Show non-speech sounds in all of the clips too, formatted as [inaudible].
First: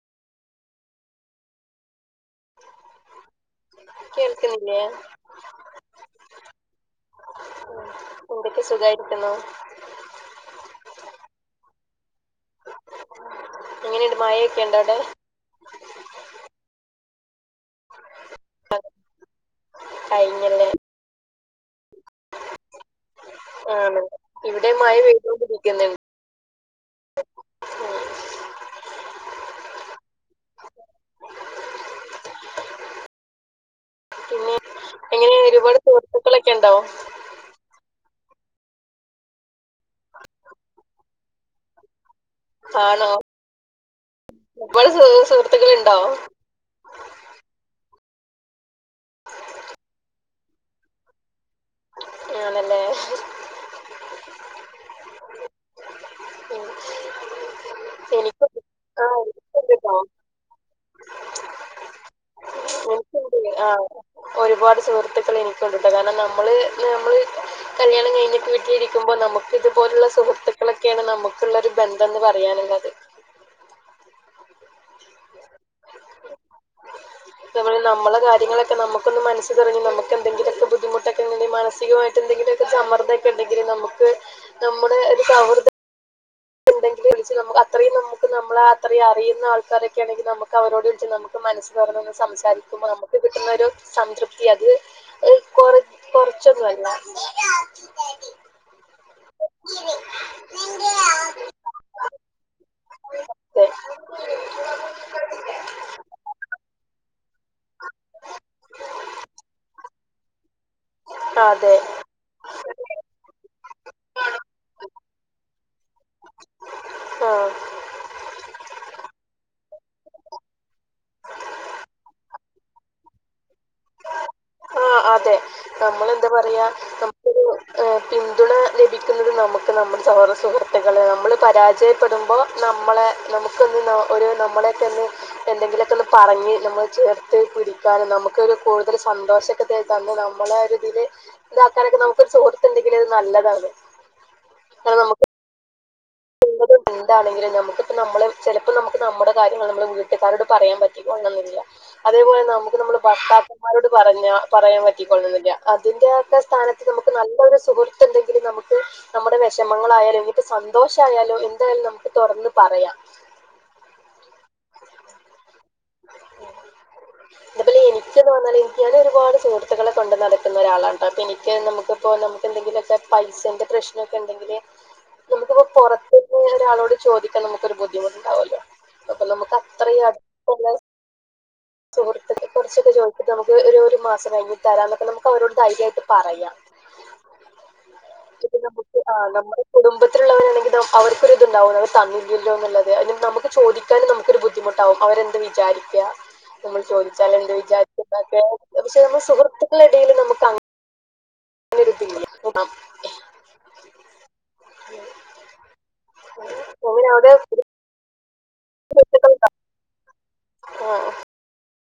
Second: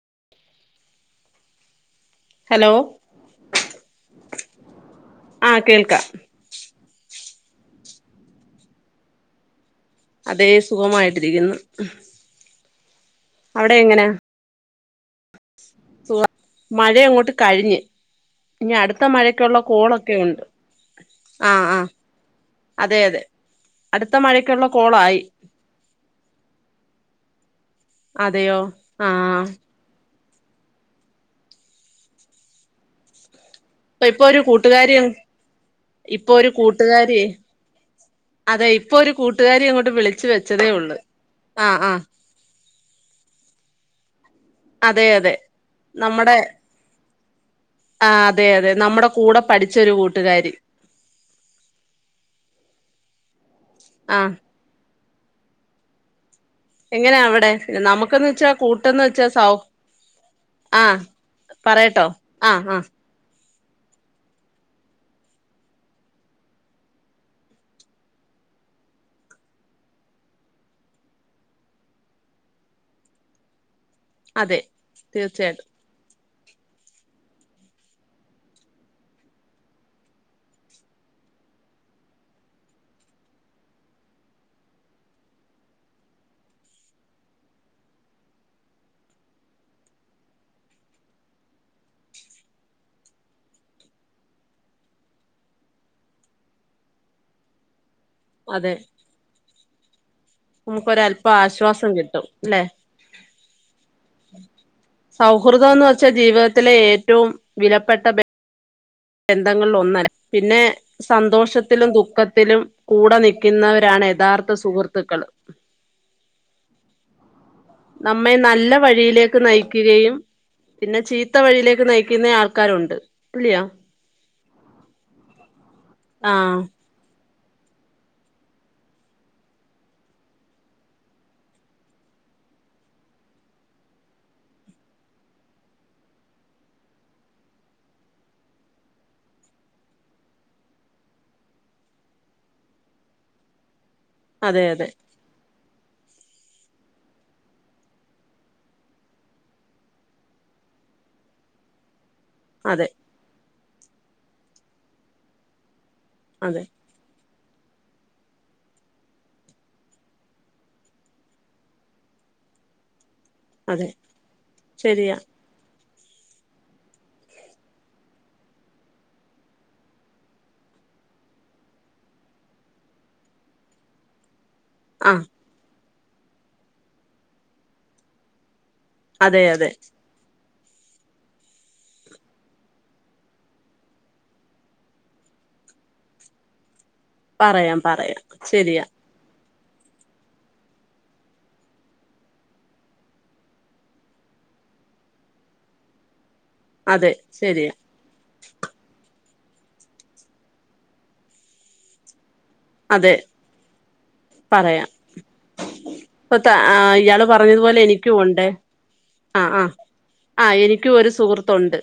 [inaudible] Hello [inaudible] കേൾക്ക്ണില്ലെ? ആഹ് കേൾക്കാം എന്തൊക്കെ സുകായിരിക്കുന്നോ? അതേ സുഖമായിട്ടിരിക്കുന്നു അവിടെ എങ്ങനാ? ക്കണ്ടോടെ. സുഖമാണ് മഴയങ്ങോട്ട്. കഴിഞ്ഞ് ഇനി അടുത്ത മഴക്കുള്ള കോളൊക്കെ ഉണ്ട് കഴിഞ്ഞല്ലേ ആ ആ. അതെ അതെ ആണ് അടുത്ത മഴക്കുള്ള ഇവിടെ മഴ കോളായി. പെയ്തോണ്ടിരിക്കുന്നുണ്ട് ഉം. അതെയോ ആഹ്. ഇപ്പൊ ഒരു പിന്നെ കൂട്ടുകാരി എങ്ങനെ ഒരുപാട് ഇപ്പൊ ഒരു സുഹൃത്തുക്കളൊക്കെ ഉണ്ടോ കൂട്ടുകാരി. അതെ ഇപ്പൊ ഒരു കൂട്ടുകാരി അങ്ങോട്ട് വിളിച്ചു വെച്ചതേ ഉള്ളു ആ ആ. ആണോ. [unintelligible] അതെ സുഹ് അതെ സുഹൃത്തുക്കളു ണ്ടോ? ആ അതെ അതെ നമ്മുടെ കൂടെ പഠിച്ചൊരു കൂട്ടുകാരി. ആണല്ലേ ഹ്. ആഹ്. ഉം. എങ്ങനെ അവിടെ നമുക്കന്ന് എനിക്ക് വെച്ചാ കൂട്ടന്ന് ആ വെച്ചാ സൗ എനിക്കുണ്ട് ട്ടോ ആ പറയട്ടോ ആഹ് ആഹ. എനിക്കുണ്ട് ആ ഒരുപാട് സുഹൃത്തുക്കൾ എനിക്കുണ്ട്ട്ടാ കാരണം നമ്മള് നമ്മള്. കല്യാണം കയിഞ്ഞിട്ട് വീട്ടിരിക്കുമ്പോ നമുക്ക് ഇതുപോലുള്ള സുഹൃത്തുക്കളൊക്കെയാണ് നമുക്കുള്ളൊരു ബന്ധന്ന് പറയാന്. അതെ തീർച്ചയായി [unintelligible] നമ്മള കാര്യങ്ങളൊക്കെ നമുക്കൊന്ന് മനസ് തുറന്ന് നമുക്കെന്തങ്കിലൊക്കെ ബുദ്ധിമുട്ടൊക്കെ മാനസികമായിട്ടന്തെ [unintelligible] സമ്മർദ്ദക്കെ ഇണ്ടെങ്കിൽ നമുക്ക് നമ്മുടെ ഇ സൗഹൃദ ട്ട്ണ്ടെങ്കിൽ വിളിച്ച് നമുക്ക് അത്രയും നമുക്ക് നമ്മള അത്രയും അറിയുന്ന ആൾക്കാരൊക്കെ ആണെങ്കിൽ നമുക്ക് അവരോട് വിളിച്ച് നമുക്ക് മനസ്സ് തുറന്നൊക്കെ സംസാരിക്കുമ്പോ നമക്ക് കിട്ടുന്ന ഒരു സംതൃപ്തി അത് ഹ് കൊർ [unintelligible] അതെ. [unintelligible] നമുക്കോരല്പം ആശ്വാസം കിട്ടുംല്ലെ അതെ സൗഹൃദം എന്ന് വെച്ചാ ജീവിതത്തിലെ ഏറ്റവും വിലപ്പെട്ട ബന്ധങ്ങളിൽ ഒന്നര പിന്നെ അതെ സന്തോഷത്തിലും ദുഃഖത്തിലും കൂടെ നിൽക്കുന്നവരാണ് യഥാർത്ഥ സുഹൃത്തുക്കൾ [unintelligible] [inaudible] ആഹ് നമ്മെ നല്ല വഴിയിലേക്ക് നയിക്കുകയും പിന്നെ ചീത്ത വഴിയിലേക്ക് നയിക്കുന്ന ആൾക്കാരുണ്ട് ഇല്ലയോ ആഹ അതെ നമ്മളെന്താ ആഹ് പറയാ എം പിന്തുണ ലഭിക്കുന്നത് നമുക്ക് നമ്മൾ സഹോദര സുഹൃത്തുക്കൾ നമ്മൾ പരാജയപ്പെടും സംഭവം നമ്മളെ നമുക്കൊന്ന് ഒര് നമ്മളൊക്കെ ഒന്ന് എന്തെങ്കിലുമൊക്കെ ഒന്ന് പറഞ്ഞ് നമ്മൾ ചേർ ത് പിടിക്കാനും നമുക്കോര് കൂടുതൽ സന്തോഷോക്കെ തര് തന്ന് നമ്മള ഒരു ഇതിൽ ഇതാക്കാനൊക്കെ നമുക്കൊരു സുഹൃത്തുണ്ടെങ്കിലിൽ അത് നല്ലതാണ് അതെ അതെ [unintelligible] എന്താണെിലും നമുക്ക്പ്പോ നമ്മള് ചിലപ്പോൾ നമുക്ക് നമ്മുടെ കാര്യങ്ങൾ നമ്മള് വീട്ടുകാരോട് പറയാൻ പറ്റില്ല അതേപോലെ നമുക്ക് അതെ നമ്മടെ ഭർത്താക്കന്മാരോട് പറഞ്ഞ പറയാൻ പറ്റിക്കോള്ളന്നില്ല ഇതിന്റെ ഒക്കെ അതെ സ്ഥാനത്ത് നമുക്ക് നല്ല സുഹൃത്ത് എന്തെങ്കിലും നമുക്ക് നമ്മുടെ വിഷമങ്ങളായാലും എങ്കട്ടും സന്തോഷം ഷയാലും എന്തായാലും നമുക്ക് തുറന്ന് പറയാം അതെ ശരിയാ [unintelligible] എനിക്ക് തോന്നാൽ എനിക്ക് തന്ന ഒരുപാ സഹത്തുളെ കൊണ്ട് നടക്കുന്നരാളാണ്ട്ട്ടാ അപ്പോ എനിക്ക് നമുക്കിപ്പോ നമുക്ക് എന്തെങ്കിലൊക്കെ പൈസന്റെ പ്രശ്നമൊക്കെ ഉണ്ടെങ്കില് ആഹ് നമുക്കിപ്പ പുറത്ത ഒരാളോട് ചോദിക്കാൻ നമുക്കൊരു ബുദ്ധിമുട്ടുണ്ടാവല്ലോ അപ്പൊ അതെ നമുക്ക് അതെ അത്രയും അടുപ്പുള്ളെ [inaudible] സുഹൃത്ത് കുറച്ചൊക്കെ ചോദിച്ചിട്ട് നമുക്ക് ഒരു ഒരു മാസം കഴിഞ്ഞിട്ട് തരാം എന്നൊക്കെ നമുക്ക് അവരോട് ധൈര്യായിട്ട് പറയ പറയാം പറയാം പിന്നെ ശരിയാ നമുക്ക് ആ നമ്മുടെ കുടുംബത്തിലുള്ളവരെ എന്തെങ്കിലും അവർക്കൊരിതുണ്ടാവും നമുക്ക് തന്നില്ലല്ലോ എന്നുള്ളത് നമുക്ക് ചോദിക്കാനും നമുക്കൊരു ബുദ്ധിമുട്ടാവും അവരെ വിചാരിക്ക. നമ്മള് അതെ ചോദിച്ചാൽ എന്ത് ശരിയാ വിചാരിക്കുന്നൊക്കെ പക്ഷെ നമ്മ സുഹൃത് ത്തക്കളെടീൽ നമുക്ക് അങ്ങനൊരിതില്ല. അതെ, പറയാം. ഇപ്പത്തെ ആ അങ്ങനെ ഇയാള് അവിടെ പറഞ്ഞതുപോലെ എനിക്കും ഉണ്ട് അ സുഹൃത്തുക്കളുണ്ടാവും ആ ആ എനിക്കും ഒരു സുഹൃത്തുണ്ട്.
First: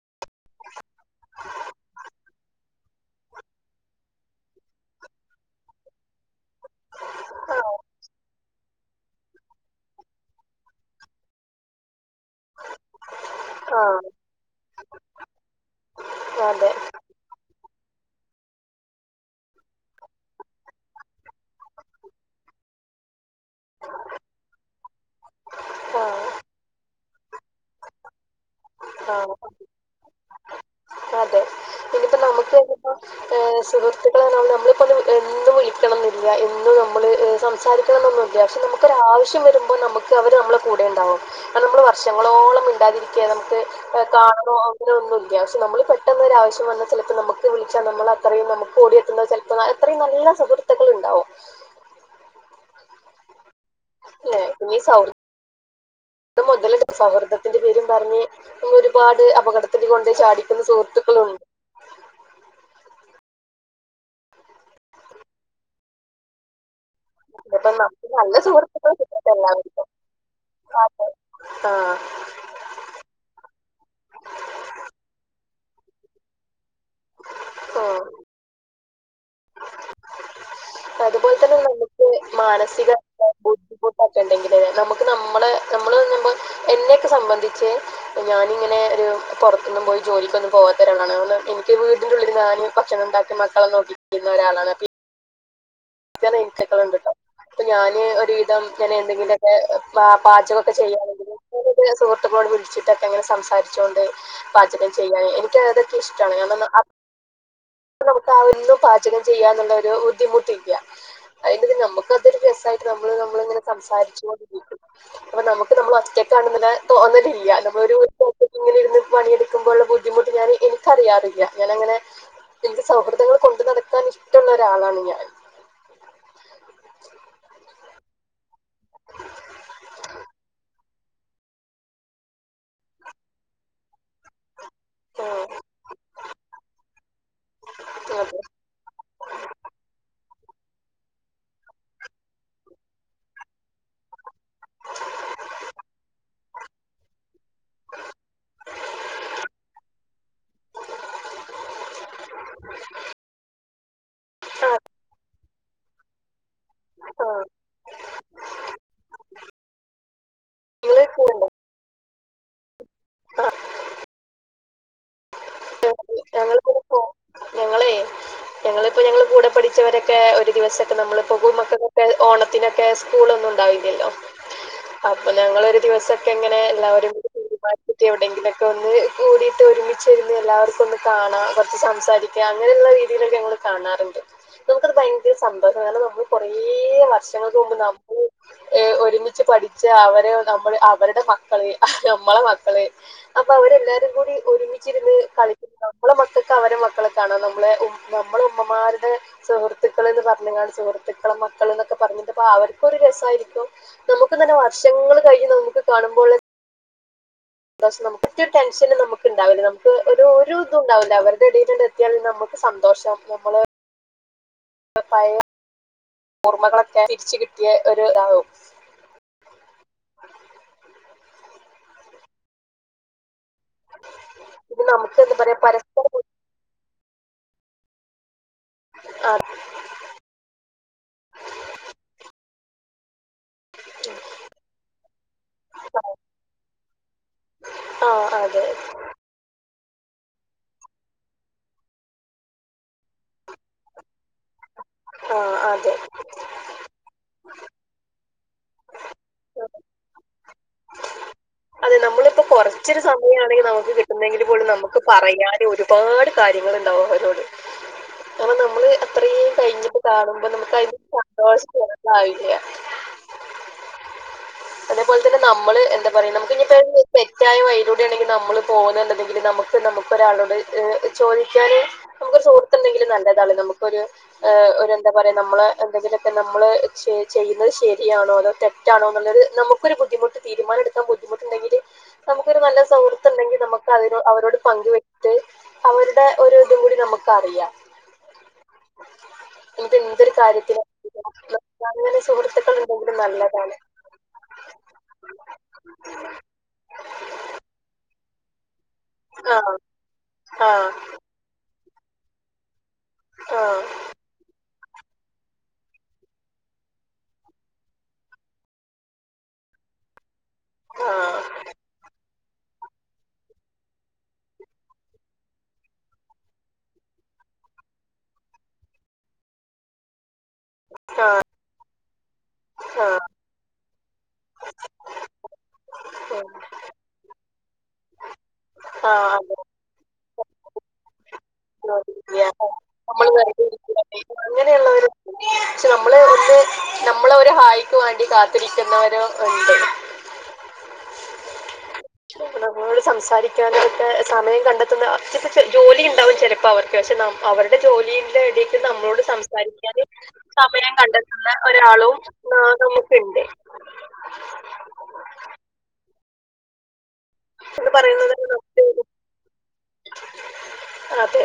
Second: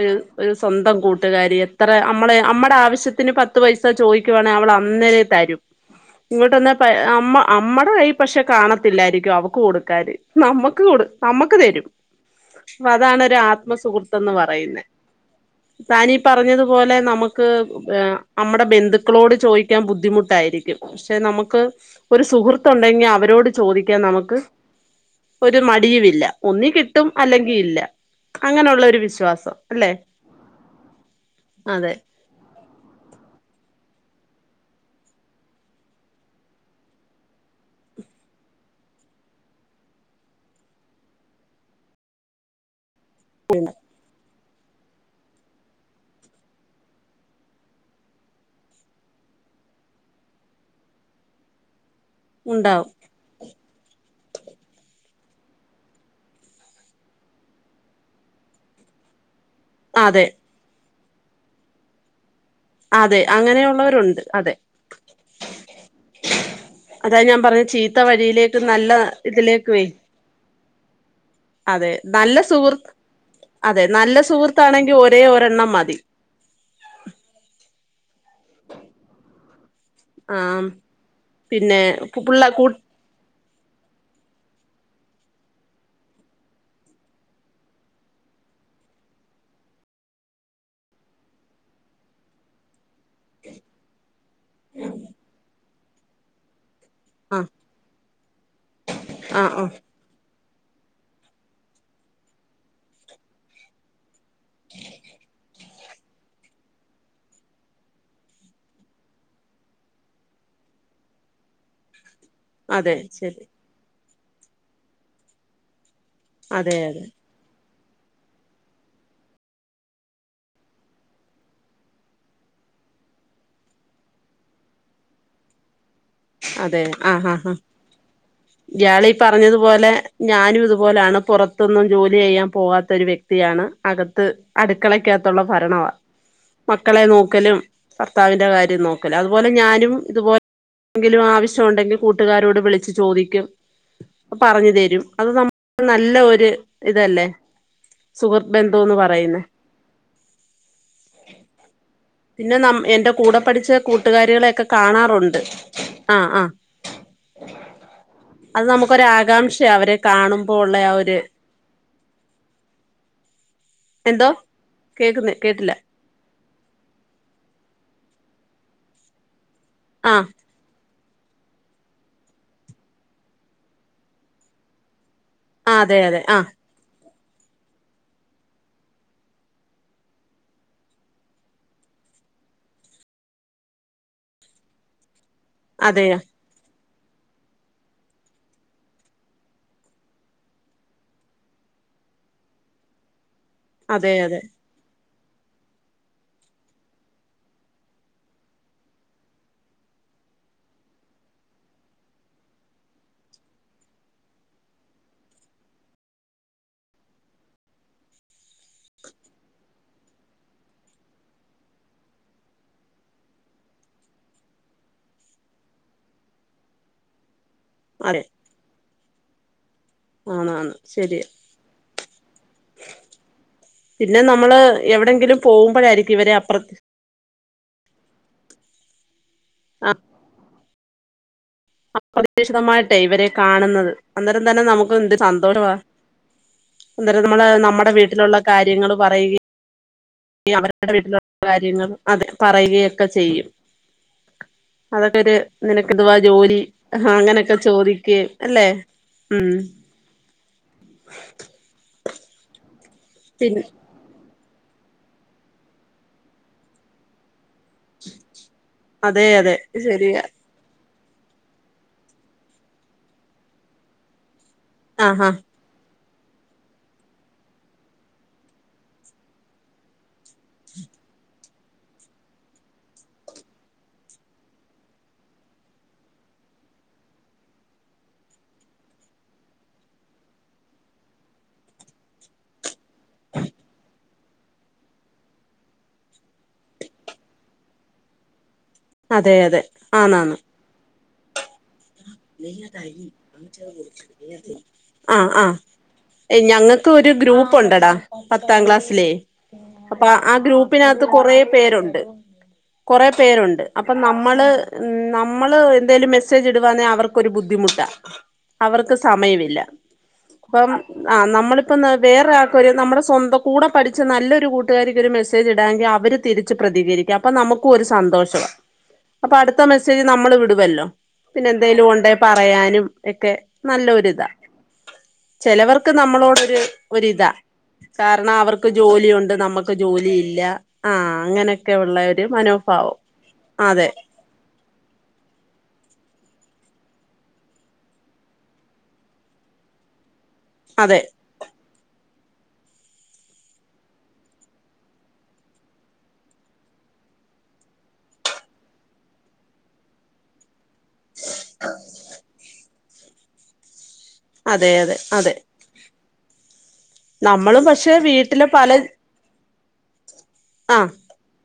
ഒരു ഒരു സ്വന്തം കൂട്ടുകാരി എത്ര അമ്മളെ അമ്മടെ ആവശ്യത്തിന് പത്ത് പൈസ ചോദിക്കുവാണെ അവ അന്നേരേ തരും. ഇങ്ങട്ടൊന്ന് പ അമ്മ അമ്മടെ കയ്യി പക്ഷെ കാണത്തില്ലായിരിക്കും അവക്ക് കൊടുക്കാന്, നമ്മുക്ക് കൊടു നമ്മക്ക് തരും. അപ്പൊ അതാണൊരാത്മ ആ സുഹൃത്തെന്ന് പറയുന്നേ. താനീ ആ അതെ പറഞ്ഞതുപോലെ നമുക്ക് നമ്മുടെ ബന്ധുക്കളോട് ചോദിക്കാൻ ബുദ്ധിമുട്ട് ട്ടായിരിക്കും, പക്ഷെ നമുക്ക് ഒരു സുഹൃത്തുണ്ടെങ്കി അവരോട് ചോദിക്കാൻ നമുക്ക് ഒരു ആ മടിയുമില്ല. ഒന്നി കിട്ടും അല്ലെങ്കി ഇല്ല. ഒര് ആ വിശ്വാസം അല്ലെ? അതെ, അതെ ഇനിയിപ്പോ നമുക്ക്പ്പോ സുഹൃ [unintelligible] നമ്മളിപ്പൊ എന്നും വിളിക്കണംന്നില്ല, എന്നുംനമ്മള് സംസാരിക്കണം എന്നൊന്നുല്ല പക്ഷെ നമുക്കൊരാവശ്യം വരുമ്പോൾ നമുക്ക് അവര് നമ്മളെ കൂടെ ഇണ്ടാവും. നമ്മൾ വർഷങ്ങളോളം മിണ്ടാതിരിക്യ നമുക്ക് കാണോന്നൂല്ല, പക്ഷെ നമ്മൾ പെട്ടെന്ന് ഒരു ആവശ്യം വന്നാൽ ചെലപ്പോ നമുക്ക് വിളിച്ചാൽ നമ്മൾ അത്രയും നമുക്ക് ഓടിയെത്തുന്ന ചെലപ്പോ എത്രയും നല്ല സുഹൃത്തുക്കൾ ഉണ്ടാവും ഉണ്ടാവും. ലെ ഇനി സൗ [unintelligible] മുതല് സൗഹൃദത്തിന്റെ പേരും പറഞ്ഞ് ഒരുപാട് അപകട [unintelligible] കൊണ്ട് അതെ ചാടിക്കുന്ന സുഹൃത്തുക്കളുണ്ട്. അതെ അങ്ങനെയുള്ളവരുണ്ട് അതെ. അതാ ഞാൻ പറഞ്ഞെ ഇതിപ്പോ ചീത്ത നമുക്ക് നല്ല വഴിയിലേക്കും നല്ല സുഹൃത്തുക്കളെ കിട്ടട്ടെ എല്ലാവർക്കും ഇതിലേക്കുഏ [unintelligible] ആഹ് അതെ, നല്ല സുഹൃത് അതെ നല്ല സുഹൃത്താണെങ്കിൽ ഒരേ ഒരെണ്ണം മതി. ഓ ആം അതുപോലെ തന്നെ നമുക്ക്, മാനസിക ബുദ്ധിമുട്ടൊക്കെണ്ടെങ്കില് നമുക്ക് നമ്മളെ നമ്മള് തിന്നുമ്പോ എന്നെക്കെ സംബന്ധിച്ച്, ഞാനിങ്ങനെ ഒരു പൊറത്തൊന്നും പോയി ജോലിക്കൊന്നും പോവാത്തൊരാളാണ് എനിക്ക് വീടിന്റുള്ളില് ഞാനും ഭക്ഷണംണ്ടാക്കി മക്കളെ നോക്കിരിക്കുന്ന ഒരാളാണ് അപ്പോ [unintelligible] ഉണ്ട് ട്ടോ ആ അപ്പൊ ഞാന് ഒരുവിധം ഇങ്ങനെ ആ എന്തെങ്കിലൊക്കെ ആ പാ പാചക [unintelligible] ചെയ്യാണെങ്കിൽ [unintelligible] വിളിച്ചിട്ടൊക്കെങ്ങനെ സംസാരിച്ചോണ്ട് പാചകം ചെയ്യാന് എനിക്ക് അതൊക്കെ ഇഷ്ടാണ് [unintelligible] അ പ്പൊ നമുക്ക് ആ ഒന്നും പാചകം ചെയ്യാന്നുള്ള ഒരു ബുദ്ധിമുട്ടില്ല. അതിന്റെ നമുക്ക് തൊരു രസായിട്ട് അതെ നമ്മള് ശരി നമ്മളിങ്ങനെ സംസാരിച്ചു കൊണ്ടിരിക്കും. അപ്പൊ നമുക്ക് നമ്മള് റ്റക്കാണെന്ന്ല്ലെ അതെ അതെ തോന്നലില്ല ഒരു [unintelligible] ഇങ്ങനെ ഇരുന്ന് പണിയെടുക്കുമ്പോഴുള്ള ബുദ്ധിമുട്ട് ഞാൻ എനിക്കറിയാറില്ല. ഞാനങ്ങനെ എന്റെ സൗഹൃദങ്ങൾ കൊണ്ട് നടക്കാൻ ഇഷ്ടള്ളൊരാളാണ് ഞാൻ. അതെ ആ ഹാ ഹാ. ഇയാളീ പറഞ്ഞതുപോലെ ഞാനും ഇതു പേരാണ്, പുറത്തൊന്നും ജോലി ചെയ്യാൻ പോകാത്തൊരു വ്യക്തി ക്തിയാണ്. അകത്ത് ആ അടുക്കളയ്ക്കകത്തുള്ള ഭരണവാ. മക്കളെ നോക്കലും, അതെ ഭർത്താവിന്റെ കാര്യം നോക്കലാ. അതുപോലെ ഞാനും ഇതുപോ എങ്കിലും ആവശ്യമുണ്ടെങ്കിൽ കൂട്ടുകാരോട് വിളിച്ചു ചോദിക്കും പറഞ്ഞു തരും അത് നമ്മ നല്ല ഒരു ഇതല്ലേ സുഹൃത് ബന്ധംന്ന് പറയുന്നേ പിന്നെ നം എന്റെ കൂടെ പഠിച്ച കു കൂട്ടുകാരികളെയൊക്കെ ആ കാണാറുണ്ട് ആ ആ ആ അത് നമുക്കൊരു ആകാംക്ഷയ അവരെ കാണുമ്പോ ഉള്ള ആ നിങ്ങള് ഒരു പോവുണ്ടോ ആ എന്തോ കേക്ക്ന്ന് കേട്ടില്ല ഞങ്ങളിപ്പോ ഇപ്പോ ഞങ്ങൾ കൂടെ പഠിച്ചവരൊക്കെ ആഹ് ഒരു ദിവസ പ്പോ നമ്മള് പോകു മക്കക്കൊക്കെ ഓണത്തിനൊക്കെ സ്കൂളൊന്നും ഉണ്ടാവില്ലല്ലോ അപ്പൊ ഞങ്ങളൊരു ആഹ് അതെ അതെ ദിവസൊക്കെ ആഹ് അങ്ങനെ എല്ലാവരും [unintelligible] എവിടെയെങ്കിലും ഒക്കെന്ന് കൂടിട്ട് ഒരുമിച്ചിരുന്ന് എല്ലാവർക്കും ഒന്ന് കാണാം കൊറച്ച് സംസാരി അങ്ങനെയുള്ള രീതിയിലൊക്കെ നമ്മള് കാണാറുണ്ട് നമുക്കത് ഭയങ്കര സന്തോഷം കാരണം അതെയ നമ്മൾ കൊറേ ഏഴ് വർഷങ്ങൾക്ക് മുമ്പ് ന [unintelligible] ഒരുമിച്ച് പഠിച്ച അവരെ നമ്മൾ അവരുടെ മക്കൾ നമ്മളെ മക്കളെ അപ്പൊ അവരെല്ലാരും അതെ കൂടി അതെ ഒരുമിച്ചിരുന്ന് കളി [unintelligible] നമ്മളെ മക്കക്ക് അവരെ മക്കളൊക്കെ ആണോ നമ്മളെ ഉ [unintelligible] മാരുടെ സുഹൃത്തുക്കൾ എന്ന് പറഞ്ഞ് കാണ്ട് സുഹൃത്തുക്കളെ മക്കൾ എന്നൊക്കെ പറഞ്ഞിട്ട്പ്പൊ അവർക്കൊ രു രസായിരിക്കും നമുക്ക്ന്നന്നെ വർഷങ്ങൾ കഴിഞ്ഞ് നമുക്ക് കാണുമ്പോൾ [unintelligible] നമുക്ക് ടെൻഷനും നമുക്ക്ണ്ടാവില്ല നമുക്ക് ഒരു ഒരു ദും ഉണ്ടാവില്ല അവരുടെ ഇടയി [unintelligible] എത്തിയാൽ നമു സന്തോഷം നമ്മള് പഴ ഓർമകളൊക്കെ തിരിച്ച കിട്ടിയ ഒരു ഇതാവും ആണാണ് ശരിയ പിന്നെ നമ്മള് ഇത് നമുക്ക് എന്താ എവിടെങ്കിലും പറയാ പരസ്പരം പോകുമ്പോഴായിരിക്കും ഇവരെ അപ്പ്ര ആ [inaudible] [unintelligible] അപ്രതീക്ഷിതമായിട്ടേ ഇവരെ കാണുന്നത് അന്നേരം തന്നെ നമുക്ക് എന്ത് സന്തോഷമാ അന്നേരം നമ്മള് നമ്മുടെ ആ വീട്ടിലുള്ള അതെ കാര്യങ്ങ പറയുകയും അവരുടെ വീട്ടിലുള്ള കാര്യങ്ങൾ അത് പറയുകയൊക്കെ ചെയ്യും അതൊക്കെ ഒരു ആ അതെ നിനക്ക ഇതുവാ ജോലി അങ്ങനെയൊക്കെ ചോദിക്ക അല്ലെ ഉം അതെ നമ്മളപ്പോ കുറച്ചൊരു പിൻ സമയമാണെങ്കിൽ നമുക്ക് കിട്ടുന്നതെിലും മ്പോൾ നമുക്ക് പറയാനൊരുപാട് കാര്യങ്ങുണ്ടാവും അവരോട് കൊറേ നമ്മള് അതെ അത്രയും അതെ കഴിഞ്ഞിട്ട് ശരിയാ കാണുമ്പോ നമുക്ക് അതിന് സന്തോഷം വെറുതെ ആയില്ലേ അതേപോലെ ആഹാ തന്നെ നമ്മള് എന്താ നമുക്കിനി തെറ്റായ വഴിയിലൂടെ ആണെങ്കിൽ നമ്മള് പോകുന്നുണ്ടെങ്കിൽ നമുക്ക് നമുക്ക് ഒരാളോട് ചോദിക്കാാന് നമുക്ക്ൊരു ചോദിക്കാൻ ഒരു സുഹൃത്തുണ്ടെങ്കിലും നല്ലതാണ് നമുൊ ഒരുഹ എന്താ പറയാ നമ്മള് എന്തെങ്കിലും ക്കെ നമ്മള് ചെയ്യുന്നത് ശരിയാണോ അതോ തെറ്റാണോ എന്നുള്ളത് നമുക്കൊരുബുദ്ധിമുട്ട് തീരുമാനമെടുക്കാൻ ബുദ്ധി മുട്ടുണ്ടങ്കിൽ നമുക്കൊരു നല്ല സൗ ഗ് അവരോട് പങ്കുവെത്ത് അവരുടെ ഒരു ഇതുംകൂടി നമുക്ക് അറിയാം അതെ അതെ ഇത് എന്തൊരു ആന്നാന്ന് കാര്യത്തിലും അങ്ങനെ സുഹൃത്തുക്കൾ ഉണ്ടെങ്കിലും നല്ലതാണ് ആ ആ ഞങ്ങൾക്ക് ഒരു ഗ്രൂപ്പ് ഉണ്ട്ടാ പത്താം ക്ലാസ് ലെ ആഹ് അപ്പ ആ ആഹ് ഗ്രൂപ്പിനകത്ത് കൊറേ പേരുണ്ട് കുറെ പേരുണ്ട് അപ്പം ആഹ് നമ്മള് നമ്മള് എന്തേലും മെസ്സേജ് ഇടുവാന്ന അവർക്ക് ക്കൊരു ബുദ്ധിമുട്ടാ അവർക്ക് സമയമില്ല അപ്പം ആ നമ്മളിപ്പം വേറെയാൾ നമ്മുടെ സ്വം കൂടെ പഠിച്ച നല്ലൊരു ക്കൊരു നമ്മടെ സ്വന്തംകൂടെ പഠിച്ചനല്ലൊരു കൂട്ടുകാരിക്ക് ഒരു മെസ്സേജ് ഇടാമെങ്കിൽ അവര് തിരിച്ച് പ്രതികരിക്കാം അ നമ്മൾ നമുക്കുമൊരു സന്തോഷം അപ്പൊ അടുത്ത മെസ്സേജ് നമ്മൾ വിടും ല്ലോ ആഹ് പിന്നെ എന്തേലുണ്ടെ പറയാനും ആഹ് ഒക്കെ ആഹ് നല്ലൊരു ചിലവർക്ക് ഉം നമ്മളോടൊരു ഒരിതാ കാരണം അവർക്ക് ആഹ് ജോലിയുണ്ട് നമ്മുക്ക് ജോലിയില്ല ആ അങ്ങനെ ഒക്കെ ഉള്ള ഒരു അതെ മനോഭാവം നമ്മള് വെറുതെ അതെ ഇരിക്കല്ലേ അങ്ങനെയുള്ളവര് പക്ഷെ നമ്മള് ഒന്ന് നമ്മളെ ഒരു ഹായിക്ക് വേണ്ടി കാത്തിരിക്കുന്നവര് ഉണ്ട് അതെ നമ്മളോട് സംസാരിക്കാനായിട്ട് സമയം കണ്ടെത്തുന്ന അതു പക്ഷെ ജോലിയാണ് ണ്ടാവും ചിലപ്പോ അവർക്ക് പക്ഷെ അവരുടെ ജോലിന്റെ ഇടക്ക് നമ്മളോട് സംസാരിക്കാതെ സമയം കണ്ടെത്തുന്ന ഒരാളും നമുക്കുണ്ട് അതെ അതെ അതെ നമ്മളും എന്ന് പക്ഷെ പറയുന്നത് വീട്ടല് പല ആഹ് അതെ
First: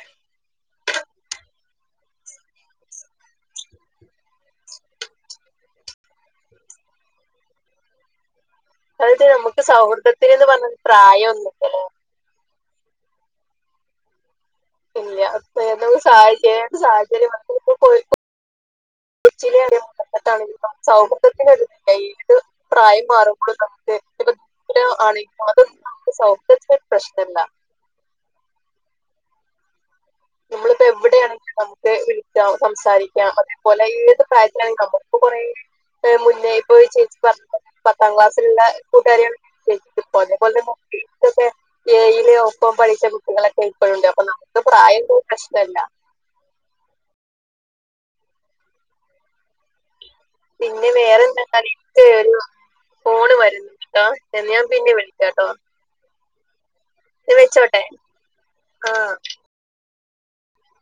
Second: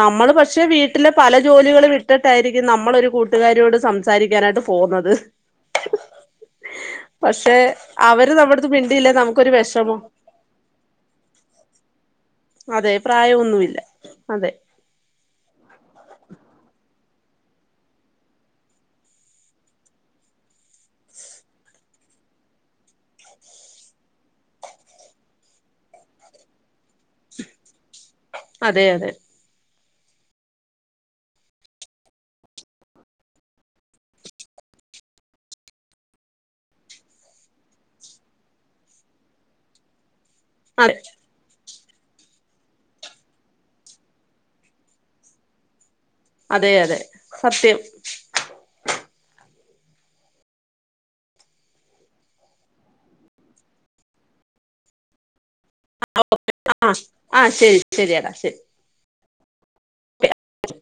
നമ്മള് പക്ഷെ വീട്ടിലെ പല ജോലികൾ വിട്ടിട്ടായിരിക്കും നമ്മളൊരു കൂട്ടുകാരിയോട് സംസാരിക്കാനായിട്ട് പോവുന്നത് പക്ഷെ അവര് നമ്മ അതായത് നമ്മുക്ക് സൗഹൃദത്തിന് പറഞ്ഞ പ്രായംമൊന്നുല്ലലോ അതെ പ്രായൊന്നുല്ല [unintelligible] [unintelligible] [unintelligible] [unintelligible] അതെ അതെ [inaudible] വ്ടെയാണെങ്കിലും നമുക്ക് വിളിക്കാം സംസാരിക്കാം അതേപോലെ ഏത് പ്രായത്തിലാണെങ്കിലും നമുക്ക് കുറെ മുന്നേ ഇപ്പോ ചേച്ചി പറഞ്ഞ പത്താം ക്ലാസ്സിലുള്ള കൂട്ടുകാര്യേള് അതെ അതേപോലെക്കെ ഏയില് ഒപ്പം പഠിച്ച കുട്ടികളൊക്കെ ഇപ്പോഴുണ്ട് അപ്പൊ നമുക്ക് പ്രായം അതൊരു പ്രശ്നല്ല അതെ അതെ സത്യം പിന്നെ വേറെന്താ കട്ട ഫോണ് വരുന്ന കേട്ടോ എന്ന ഞാൻ പിന്നെ വിളിക്കാട്ടോ ആഹ ഇത് ആഹ ശരി വെച്ചോട്ടെ ശരിയടാ ശരി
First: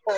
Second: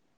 ആ